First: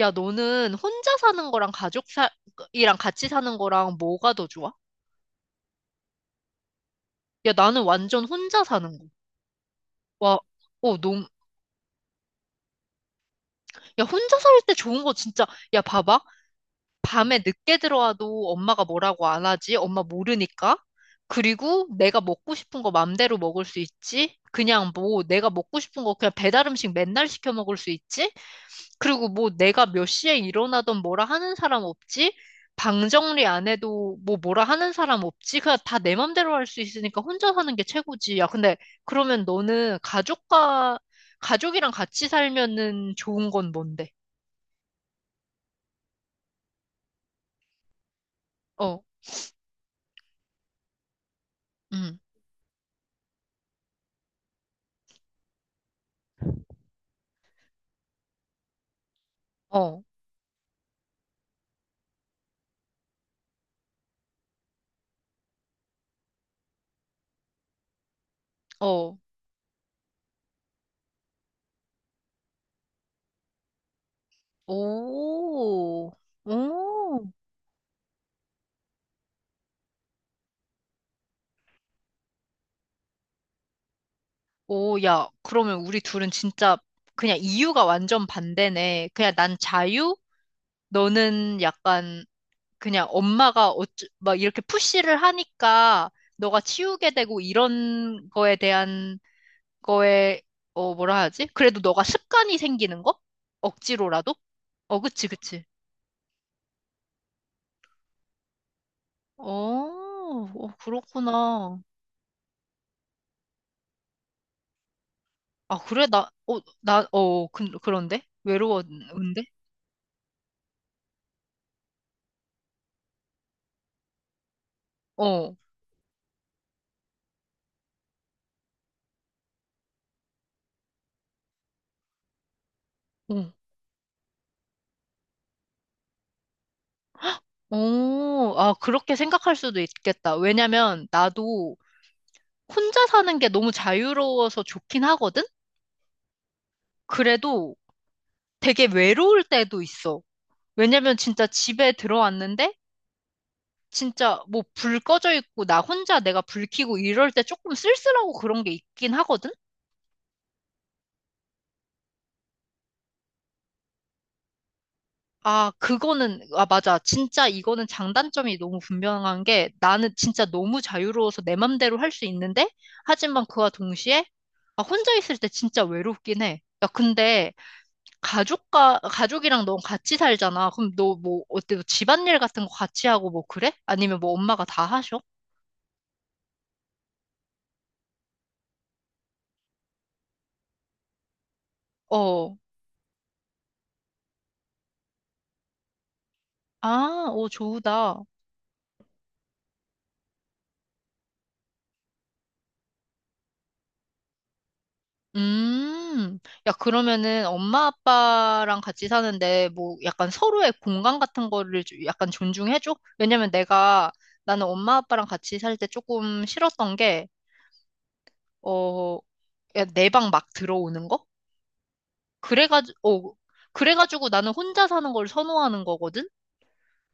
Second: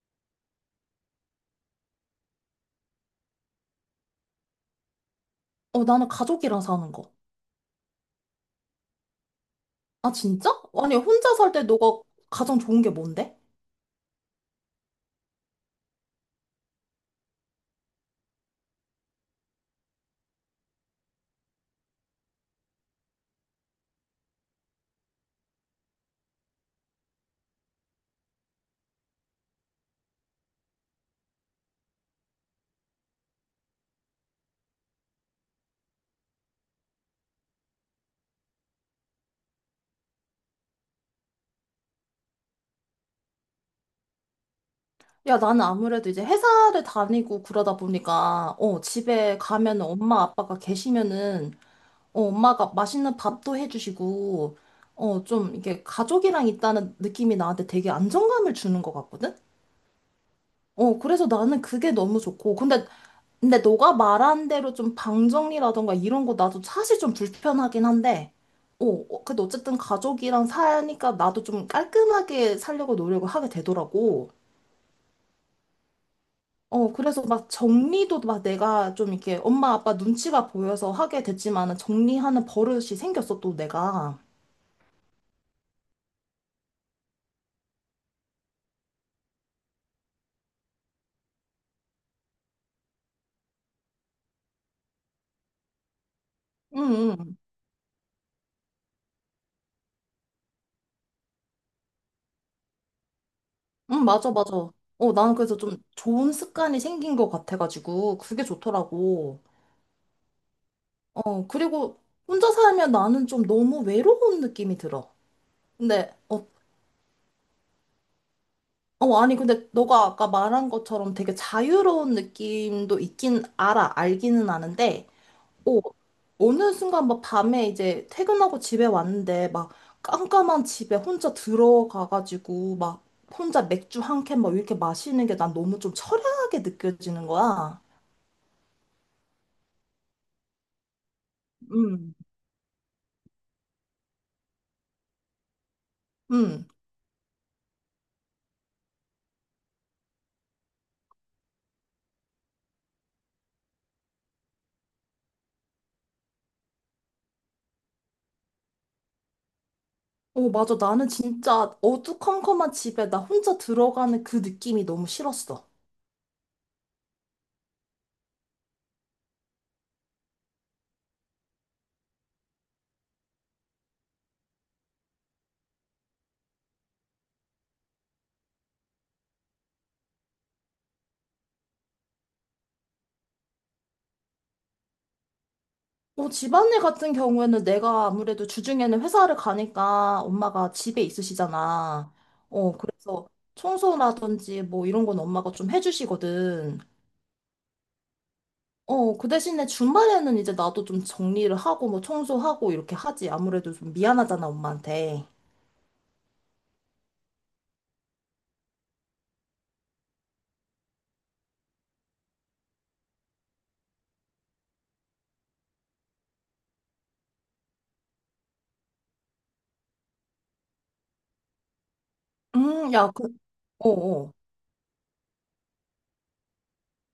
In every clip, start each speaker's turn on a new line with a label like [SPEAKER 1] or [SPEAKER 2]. [SPEAKER 1] 야, 너는 혼자 사는 거랑 가족이랑 같이 사는 거랑 뭐가 더 좋아?
[SPEAKER 2] 어, 나는 가족이랑 사는 거.
[SPEAKER 1] 야, 나는 완전 혼자 사는 거.
[SPEAKER 2] 아,
[SPEAKER 1] 와,
[SPEAKER 2] 진짜? 아니,
[SPEAKER 1] 너무,
[SPEAKER 2] 혼자 살 때 너가 가장 좋은 게 뭔데?
[SPEAKER 1] 야, 혼자 살 때 좋은 거 진짜, 야, 봐봐. 밤에 늦게 들어와도 엄마가 뭐라고 안 하지? 엄마 모르니까. 그리고 내가 먹고 싶은 거 맘대로 먹을 수 있지? 그냥 뭐, 내가 먹고 싶은 거 그냥 배달 음식 맨날 시켜 먹을 수 있지? 그리고 뭐 내가 몇 시에 일어나던 뭐라 하는 사람 없지? 방 정리 안 해도 뭐라 하는 사람 없지? 그냥 다 내 맘대로 할 수 있으니까 혼자 사는 게 최고지. 야, 근데 그러면 너는 가족이랑 같이 살면은 좋은 건 뭔데?
[SPEAKER 2] 야, 나는 아무래도 이제 회사를 다니고 그러다 보니까, 어,
[SPEAKER 1] 어,
[SPEAKER 2] 집에 가면은 엄마 아빠가 계시면은,
[SPEAKER 1] 음,
[SPEAKER 2] 어, 엄마가 맛있는 밥도 해주시고, 어, 좀 이게 가족이랑 있다는 느낌이 나한테 되게 안정감을 주는 것 같거든?
[SPEAKER 1] 어,
[SPEAKER 2] 어, 그래서 나는 그게 너무 좋고. 근데 너가 말한 대로 좀 방정리라던가 이런 거 나도 사실 좀 불편하긴 한데, 어,
[SPEAKER 1] 어,
[SPEAKER 2] 어, 근데 어쨌든 가족이랑 사니까 나도 좀 깔끔하게 살려고 노력을 하게 되더라고.
[SPEAKER 1] 오,
[SPEAKER 2] 어, 그래서
[SPEAKER 1] 오,
[SPEAKER 2] 막 정리도 막 내가 좀 이렇게 엄마 아빠 눈치가 보여서 하게 됐지만은 정리하는 버릇이 생겼어, 또 내가.
[SPEAKER 1] 오, 야, 그러면 우리 둘은 진짜 그냥 이유가 완전 반대네. 그냥 난 자유? 너는 약간 그냥 엄마가 막 이렇게 푸시를 하니까 너가
[SPEAKER 2] 응,
[SPEAKER 1] 치우게
[SPEAKER 2] 응,
[SPEAKER 1] 되고 이런 거에 대한 거에, 어, 뭐라 하지? 그래도 너가 습관이 생기는 거?
[SPEAKER 2] 응, 맞아,
[SPEAKER 1] 억지로라도?
[SPEAKER 2] 맞아.
[SPEAKER 1] 어,
[SPEAKER 2] 어,
[SPEAKER 1] 그치,
[SPEAKER 2] 나는 그래서
[SPEAKER 1] 그치.
[SPEAKER 2] 좀 좋은 습관이 생긴 것 같아가지고, 그게 좋더라고.
[SPEAKER 1] 어, 어,
[SPEAKER 2] 어,
[SPEAKER 1] 그렇구나.
[SPEAKER 2] 그리고 혼자 살면 나는 좀 너무 외로운 느낌이 들어.
[SPEAKER 1] 아, 그래?
[SPEAKER 2] 근데
[SPEAKER 1] 나,
[SPEAKER 2] 어,
[SPEAKER 1] 어, 나, 어, 그, 그런데?
[SPEAKER 2] 어 아니
[SPEAKER 1] 외로웠는데?
[SPEAKER 2] 근데 너가 아까 말한 것처럼 되게 자유로운 느낌도 있긴 알아 알기는 아는데
[SPEAKER 1] 어,
[SPEAKER 2] 어, 어느 순간 막 밤에 이제 퇴근하고 집에 왔는데 막 깜깜한 집에 혼자 들어가가지고 막
[SPEAKER 1] 어,
[SPEAKER 2] 혼자 맥주 한캔 막 이렇게 마시는 게 난 너무 좀 처량하게 느껴지는 거야.
[SPEAKER 1] 어, 아, 그렇게 생각할 수도 있겠다. 왜냐면 나도
[SPEAKER 2] 음.
[SPEAKER 1] 혼자 사는 게 너무 자유로워서 좋긴 하거든?
[SPEAKER 2] 응.
[SPEAKER 1] 그래도 되게 외로울 때도 있어. 왜냐면 진짜 집에 들어왔는데 진짜 뭐 불 꺼져 있고 나 혼자 내가 불 켜고 이럴 때 조금 쓸쓸하고 그런 게 있긴 하거든?
[SPEAKER 2] 어 맞아, 나는 진짜 어두컴컴한 집에 나 혼자 들어가는 그 느낌이 너무 싫었어.
[SPEAKER 1] 아, 그거는, 아, 맞아. 진짜 이거는 장단점이 너무 분명한 게 나는 진짜 너무 자유로워서 내 맘대로 할 수 있는데 하지만 그와 동시에 아, 혼자 있을 때 진짜 외롭긴 해. 야, 근데 가족과 가족이랑 너 같이 살잖아. 그럼 너 뭐 어때? 너 집안일 같은 거 같이 하고 뭐 그래? 아니면 뭐 엄마가 다 하셔?
[SPEAKER 2] 뭐 집안일 같은 경우에는 내가 아무래도 주중에는 회사를 가니까 엄마가 집에 있으시잖아.
[SPEAKER 1] 어.
[SPEAKER 2] 어, 그래서 청소라든지 뭐 이런 건 엄마가 좀 해주시거든.
[SPEAKER 1] 아, 오, 좋다.
[SPEAKER 2] 어, 그 대신에 주말에는 이제 나도 좀 정리를 하고 뭐 청소하고 이렇게 하지. 아무래도 좀 미안하잖아, 엄마한테.
[SPEAKER 1] 음. 야, 그러면은 엄마 아빠랑 같이 사는데 뭐 약간 서로의 공간 같은 거를 좀 약간 존중해줘? 왜냐면 내가 나는 엄마 아빠랑 같이 살 때 조금 싫었던 게, 어, 내 방 막 들어오는 거?
[SPEAKER 2] 야, 그,
[SPEAKER 1] 그래가지고, 어,
[SPEAKER 2] 어,
[SPEAKER 1] 그래가지고
[SPEAKER 2] 어.
[SPEAKER 1] 나는 혼자 사는 걸 선호하는 거거든?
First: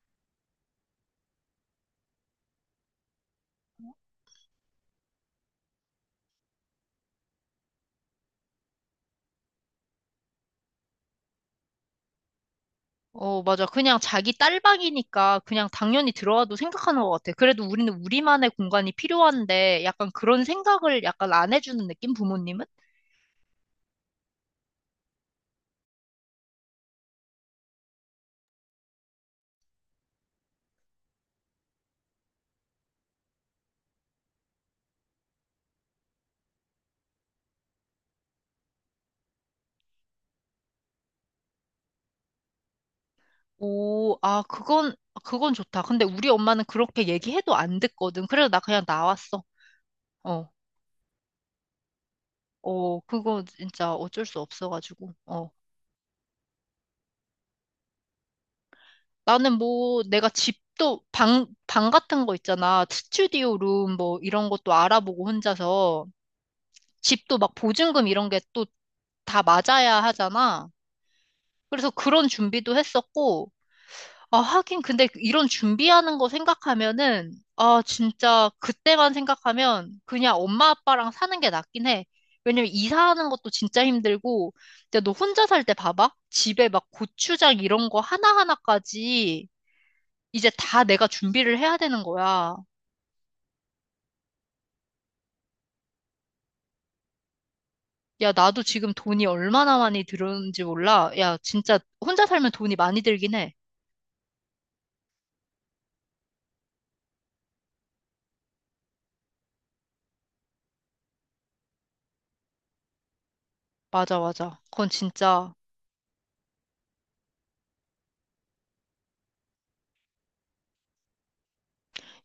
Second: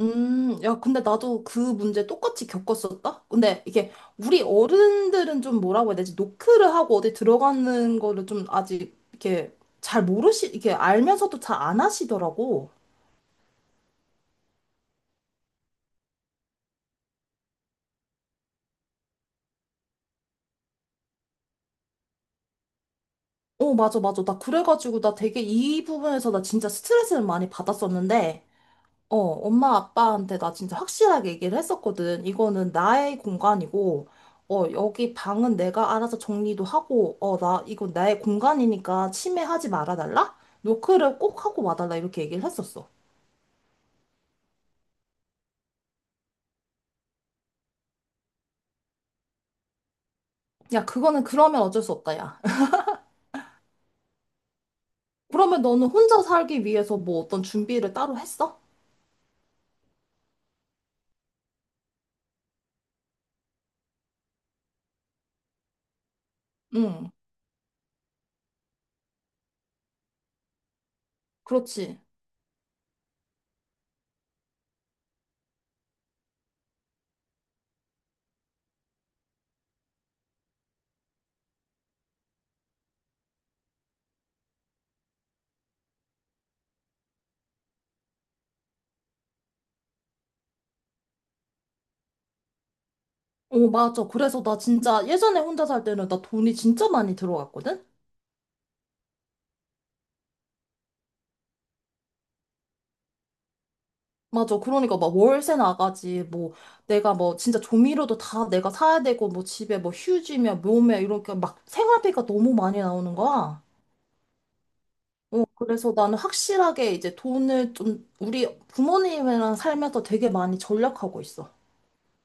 [SPEAKER 2] 야, 근데 나도 그 문제 똑같이 겪었었다? 근데 이게 우리 어른들은 좀 뭐라고 해야 되지? 노크를 하고 어디 들어가는 거를 좀 아직 이렇게 잘 모르시, 이렇게 알면서도 잘 안 하시더라고.
[SPEAKER 1] 어, 맞아. 그냥 자기 딸방이니까 그냥 당연히 들어와도 생각하는 것 같아. 그래도 우리는 우리만의 공간이 필요한데 약간 그런 생각을 약간 안 해주는 느낌? 부모님은?
[SPEAKER 2] 어, 맞아, 맞아. 나 그래가지고 나 되게 이 부분에서 나 진짜 스트레스를 많이 받았었는데 어, 엄마 아빠한테 나 진짜 확실하게 얘기를 했었거든. 이거는 나의 공간이고, 어, 여기 방은 내가 알아서 정리도 하고, 어, 나, 이건 나의 공간이니까 침해하지 말아달라? 노크를 꼭 하고 와달라. 이렇게 얘기를 했었어.
[SPEAKER 1] 오, 아, 그건, 그건 좋다. 근데 우리 엄마는 그렇게 얘기해도 안 듣거든. 그래서 나 그냥 나왔어. 어,
[SPEAKER 2] 야, 그거는 그러면 어쩔 수 없다, 야.
[SPEAKER 1] 어, 그거 진짜 어쩔 수 없어가지고. 어.
[SPEAKER 2] 그러면 너는 혼자 살기 위해서 뭐 어떤 준비를 따로 했어?
[SPEAKER 1] 나는 뭐 내가 집도 방 같은 거 있잖아. 스튜디오 룸 뭐 이런 것도 알아보고 혼자서.
[SPEAKER 2] 응,
[SPEAKER 1] 집도 막 보증금 이런 게또 다 맞아야 하잖아. 그래서
[SPEAKER 2] 그렇지.
[SPEAKER 1] 그런 준비도 했었고, 아, 하긴 근데 이런 준비하는 거 생각하면은, 아, 진짜 그때만 생각하면 그냥 엄마 아빠랑 사는 게 낫긴 해. 왜냐면 이사하는 것도 진짜 힘들고, 근데 너 혼자 살 때 봐봐. 집에 막 고추장 이런 거 하나하나까지 이제 다 내가 준비를 해야 되는 거야.
[SPEAKER 2] 어, 맞아. 그래서 나 진짜 예전에 혼자 살 때는 나 돈이 진짜 많이 들어갔거든?
[SPEAKER 1] 야, 나도 지금 돈이 얼마나 많이 들었는지 몰라. 야, 진짜 혼자 살면 돈이 많이 들긴 해.
[SPEAKER 2] 맞아. 그러니까 막 월세 나가지. 뭐 내가 뭐 진짜 조미료도 다 내가 사야 되고 뭐 집에 뭐 휴지며 몸며 이렇게 막 생활비가 너무 많이 나오는 거야.
[SPEAKER 1] 맞아, 맞아. 그건
[SPEAKER 2] 어,
[SPEAKER 1] 진짜
[SPEAKER 2] 그래서 나는 확실하게 이제 돈을 좀 우리 부모님이랑 살면서 되게 많이 절약하고 있어.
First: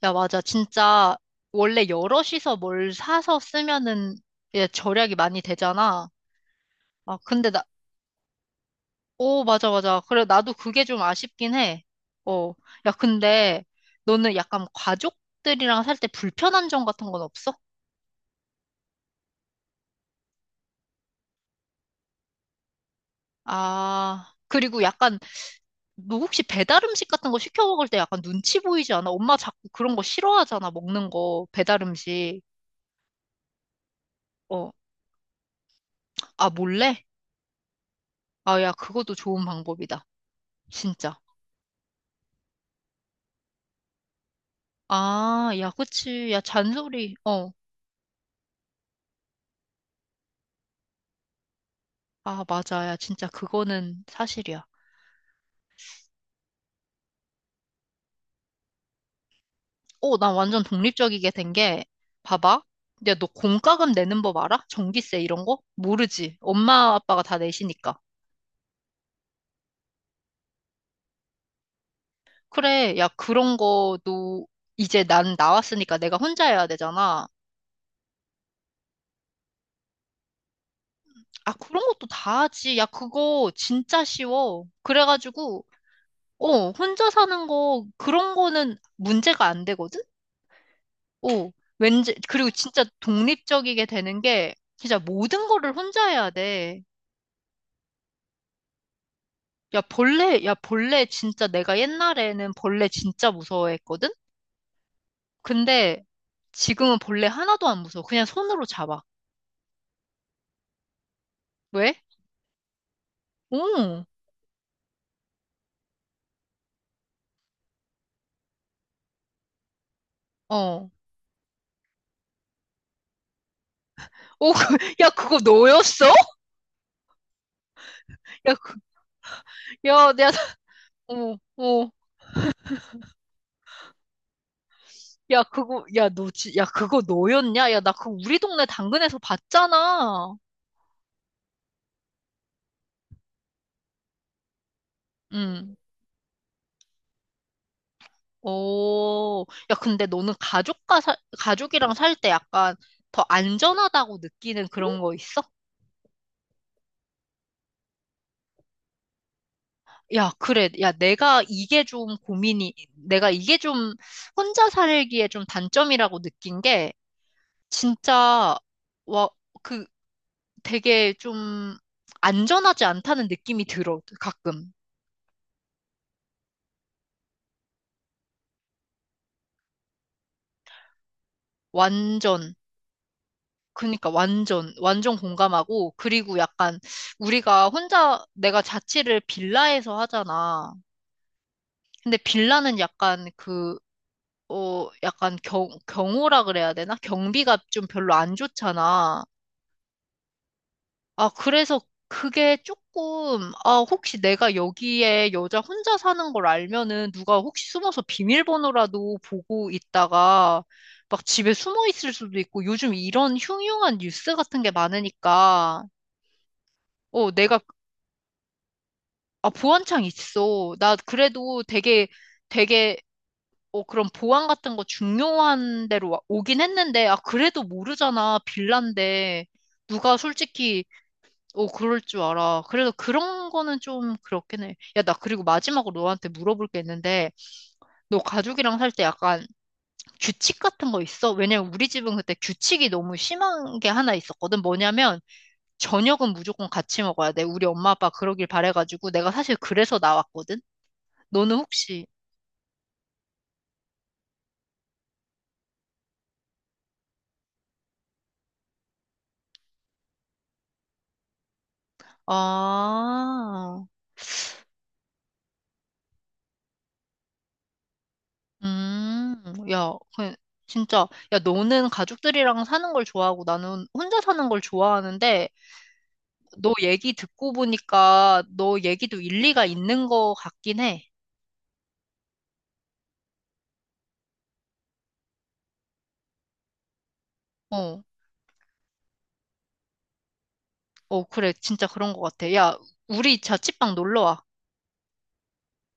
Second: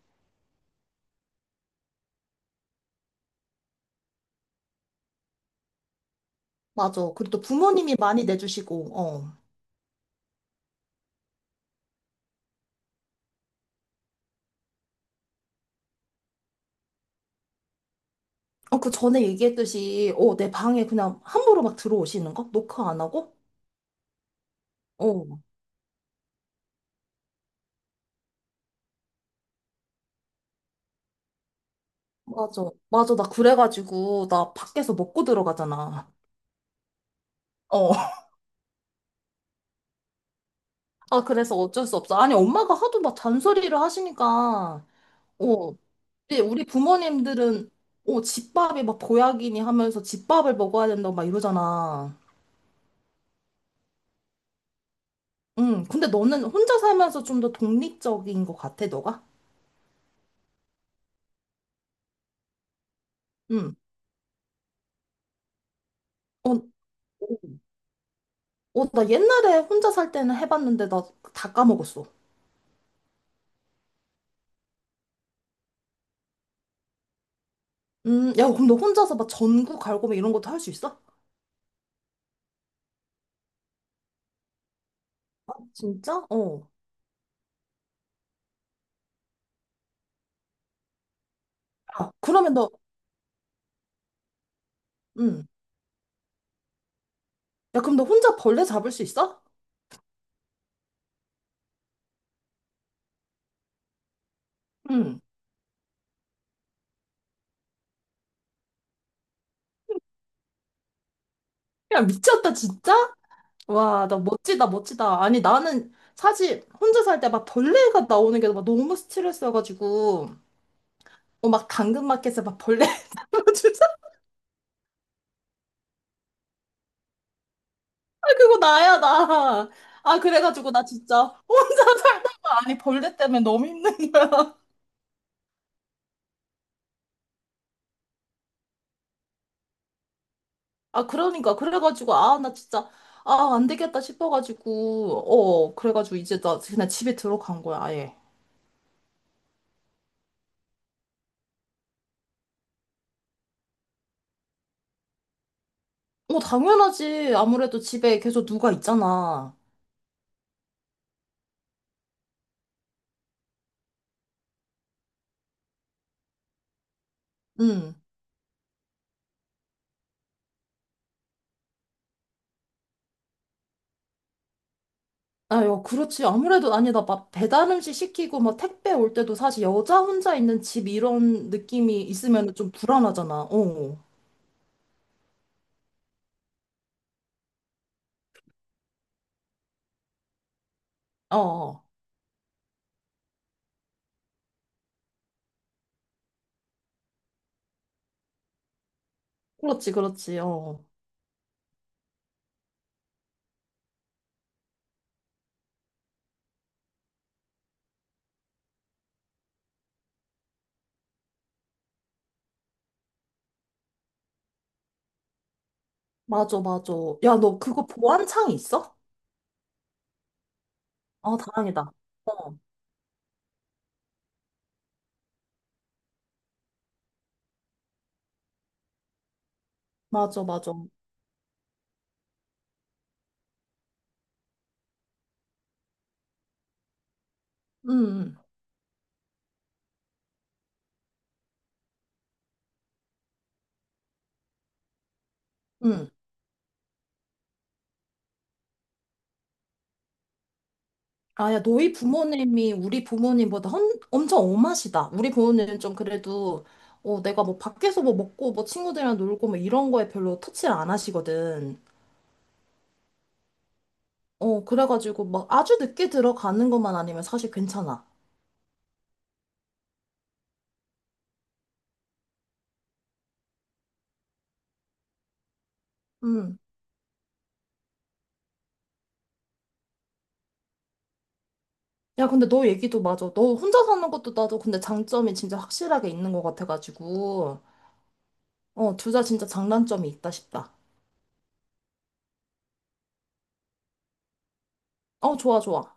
[SPEAKER 1] 야, 맞아. 진짜 원래 여럿이서 뭘 사서 쓰면은 예, 절약이 많이 되잖아.
[SPEAKER 2] 맞아.
[SPEAKER 1] 아,
[SPEAKER 2] 그리고 또
[SPEAKER 1] 근데 나,
[SPEAKER 2] 부모님이 많이 내주시고, 어.
[SPEAKER 1] 오, 맞아, 맞아. 그래, 나도 그게 좀 아쉽긴 해. 어. 야, 근데 너는 약간 가족들이랑 살 때 불편한 점 같은 건 없어?
[SPEAKER 2] 어, 그 전에 얘기했듯이, 어, 내 방에 그냥 함부로 막 들어오시는 거? 노크 안 하고?
[SPEAKER 1] 아, 그리고 약간
[SPEAKER 2] 어,
[SPEAKER 1] 너 혹시 배달 음식 같은 거 시켜 먹을 때 약간 눈치 보이지 않아? 엄마 자꾸 그런 거 싫어하잖아, 먹는 거, 배달 음식.
[SPEAKER 2] 맞아. 맞아. 나 그래가지고, 나
[SPEAKER 1] 어,
[SPEAKER 2] 밖에서 먹고 들어가잖아.
[SPEAKER 1] 아, 몰래?
[SPEAKER 2] 어.
[SPEAKER 1] 아, 야, 그것도 좋은 방법이다. 진짜.
[SPEAKER 2] 아, 그래서 어쩔 수 없어. 아니, 엄마가 하도 막 잔소리를 하시니까,
[SPEAKER 1] 아, 야,
[SPEAKER 2] 어,
[SPEAKER 1] 그치.
[SPEAKER 2] 근데
[SPEAKER 1] 야,
[SPEAKER 2] 우리
[SPEAKER 1] 잔소리. 어.
[SPEAKER 2] 부모님들은, 어, 집밥이 막 보약이니 하면서 집밥을 먹어야 된다고 막 이러잖아.
[SPEAKER 1] 아, 맞아. 야, 진짜 그거는 사실이야.
[SPEAKER 2] 응, 근데 너는 혼자 살면서 좀 더 독립적인 것 같아, 너가?
[SPEAKER 1] 어, 나 완전 독립적이게 된 게, 봐봐. 야, 너
[SPEAKER 2] 응.
[SPEAKER 1] 공과금 내는 법 알아? 전기세 이런 거? 모르지.
[SPEAKER 2] 어,
[SPEAKER 1] 엄마, 아빠가 다 내시니까.
[SPEAKER 2] 어, 나 옛날에 혼자 살 때는 해봤는데 나 다 까먹었어.
[SPEAKER 1] 그래. 야, 그런 거도 이제 난 나왔으니까 내가 혼자 해야 되잖아.
[SPEAKER 2] 야, 그럼 너 혼자서 막 전구 갈고 막 이런 것도 할 수 있어?
[SPEAKER 1] 아, 그런 것도 다 하지. 야, 그거 진짜 쉬워.
[SPEAKER 2] 아,
[SPEAKER 1] 그래가지고,
[SPEAKER 2] 진짜? 어.
[SPEAKER 1] 어, 혼자 사는 거, 그런 거는 문제가 안 되거든? 오,
[SPEAKER 2] 야,
[SPEAKER 1] 왠지, 그리고
[SPEAKER 2] 그러면 너,
[SPEAKER 1] 진짜 독립적이게 되는 게, 진짜
[SPEAKER 2] 응.
[SPEAKER 1] 모든 거를 혼자 해야 돼.
[SPEAKER 2] 야, 그럼 너 혼자 벌레 잡을 수 있어?
[SPEAKER 1] 야, 벌레, 야, 벌레 진짜 내가 옛날에는 벌레 진짜 무서워했거든?
[SPEAKER 2] 응.
[SPEAKER 1] 근데 지금은 벌레 하나도 안 무서워. 그냥 손으로 잡아. 왜?
[SPEAKER 2] 야, 미쳤다, 진짜?
[SPEAKER 1] 오,
[SPEAKER 2] 와, 나 멋지다, 멋지다. 아니, 나는 사실 혼자 살 때 막 벌레가 나오는 게 막 너무 스트레스여가지고,
[SPEAKER 1] 어.
[SPEAKER 2] 어, 막 당근마켓에 막 벌레 주사
[SPEAKER 1] 오, 그, 야, 그거 너였어? 야,
[SPEAKER 2] 그거
[SPEAKER 1] 그,
[SPEAKER 2] 나야, 나.
[SPEAKER 1] 야,
[SPEAKER 2] 아,
[SPEAKER 1] 내가,
[SPEAKER 2] 그래가지고 나 진짜
[SPEAKER 1] 어,
[SPEAKER 2] 혼자
[SPEAKER 1] 어.
[SPEAKER 2] 살다가, 아니, 벌레 때문에 너무 힘든 거야.
[SPEAKER 1] 야, 그거, 야, 너, 야, 그거 너였냐? 야, 나 그거 우리 동네 당근에서 봤잖아.
[SPEAKER 2] 아, 그러니까. 그래가지고, 아, 나 진짜, 아, 안 되겠다 싶어가지고,
[SPEAKER 1] 응.
[SPEAKER 2] 어, 그래가지고 이제 나 그냥 집에 들어간 거야, 아예.
[SPEAKER 1] 오, 야, 근데 너는 가족이랑 살 때 약간 더 안전하다고 느끼는 그런 거 있어?
[SPEAKER 2] 어, 당연하지. 아무래도 집에 계속 누가 있잖아.
[SPEAKER 1] 야, 그래. 야, 내가 이게 좀 혼자 살기에 좀 단점이라고 느낀 게,
[SPEAKER 2] 응.
[SPEAKER 1] 진짜, 와, 그 되게 좀 안전하지 않다는 느낌이 들어, 가끔.
[SPEAKER 2] 아유, 그렇지. 아무래도 아니다. 막 배달 음식 시키고 막 택배 올 때도 사실 여자 혼자 있는 집 이런 느낌이 있으면
[SPEAKER 1] 완전.
[SPEAKER 2] 좀 불안하잖아. 어.
[SPEAKER 1] 그니까 완전, 완전 공감하고, 그리고 약간 우리가 혼자, 내가 자취를 빌라에서 하잖아.
[SPEAKER 2] 어. 어.
[SPEAKER 1] 근데 빌라는 약간 그, 어, 약간 경호라 그래야 되나? 경비가 좀 별로 안 좋잖아.
[SPEAKER 2] 그렇지, 그렇지. 어.
[SPEAKER 1] 아, 그래서 그게 조금, 아, 혹시 내가 여기에 여자 혼자 사는 걸 알면은 누가 혹시 숨어서 비밀번호라도 보고 있다가 막 집에 숨어 있을 수도 있고 요즘 이런 흉흉한 뉴스 같은 게 많으니까,
[SPEAKER 2] 맞아, 맞아.
[SPEAKER 1] 어,
[SPEAKER 2] 야, 너
[SPEAKER 1] 내가,
[SPEAKER 2] 그거 보안창 있어?
[SPEAKER 1] 아, 보안창 있어. 나
[SPEAKER 2] 아,
[SPEAKER 1] 그래도
[SPEAKER 2] 다행이다.
[SPEAKER 1] 되게, 되게 어, 그럼 보안 같은 거 중요한 데로 오긴 했는데, 아, 그래도 모르잖아. 빌란데. 누가
[SPEAKER 2] 맞아, 맞아.
[SPEAKER 1] 솔직히,
[SPEAKER 2] 응,
[SPEAKER 1] 어, 그럴 줄 알아. 그래서 그런 거는 좀 그렇긴 해. 야, 나 그리고 마지막으로 너한테 물어볼 게 있는데, 너
[SPEAKER 2] 응.
[SPEAKER 1] 가족이랑 살 때 약간 규칙 같은 거 있어? 왜냐면 우리 집은 그때 규칙이 너무 심한 게 하나 있었거든. 뭐냐면,
[SPEAKER 2] 응.
[SPEAKER 1] 저녁은 무조건 같이 먹어야 돼. 우리 엄마 아빠 그러길 바래가지고, 내가 사실 그래서 나왔거든?
[SPEAKER 2] 아,
[SPEAKER 1] 너는
[SPEAKER 2] 야, 너희
[SPEAKER 1] 혹시,
[SPEAKER 2] 부모님이 우리 부모님보다 헌, 엄청 엄하시다. 우리 부모님은 좀 그래도, 어, 내가 뭐 밖에서 뭐 먹고 뭐 친구들이랑 놀고 뭐 이런 거에 별로 터치를 안 하시거든.
[SPEAKER 1] 아,
[SPEAKER 2] 어, 그래가지고 막 아주 늦게 들어가는 것만 아니면 사실 괜찮아.
[SPEAKER 1] 음, 야, 그, 진짜, 야, 너는 가족들이랑 사는 걸 좋아하고 나는 혼자 사는 걸 좋아하는데,
[SPEAKER 2] 음.
[SPEAKER 1] 너 얘기 듣고 보니까 너 얘기도 일리가 있는 것 같긴 해.
[SPEAKER 2] 야, 근데 너 얘기도 맞아. 너 혼자 사는 것도 나도 근데 장점이 진짜 확실하게 있는 것 같아가지고.
[SPEAKER 1] 어,
[SPEAKER 2] 어, 둘 다 진짜 장단점이 있다 싶다.
[SPEAKER 1] 어, 그래, 진짜 그런 것 같아. 야, 우리 자취방 놀러 와.
[SPEAKER 2] 어, 좋아, 좋아.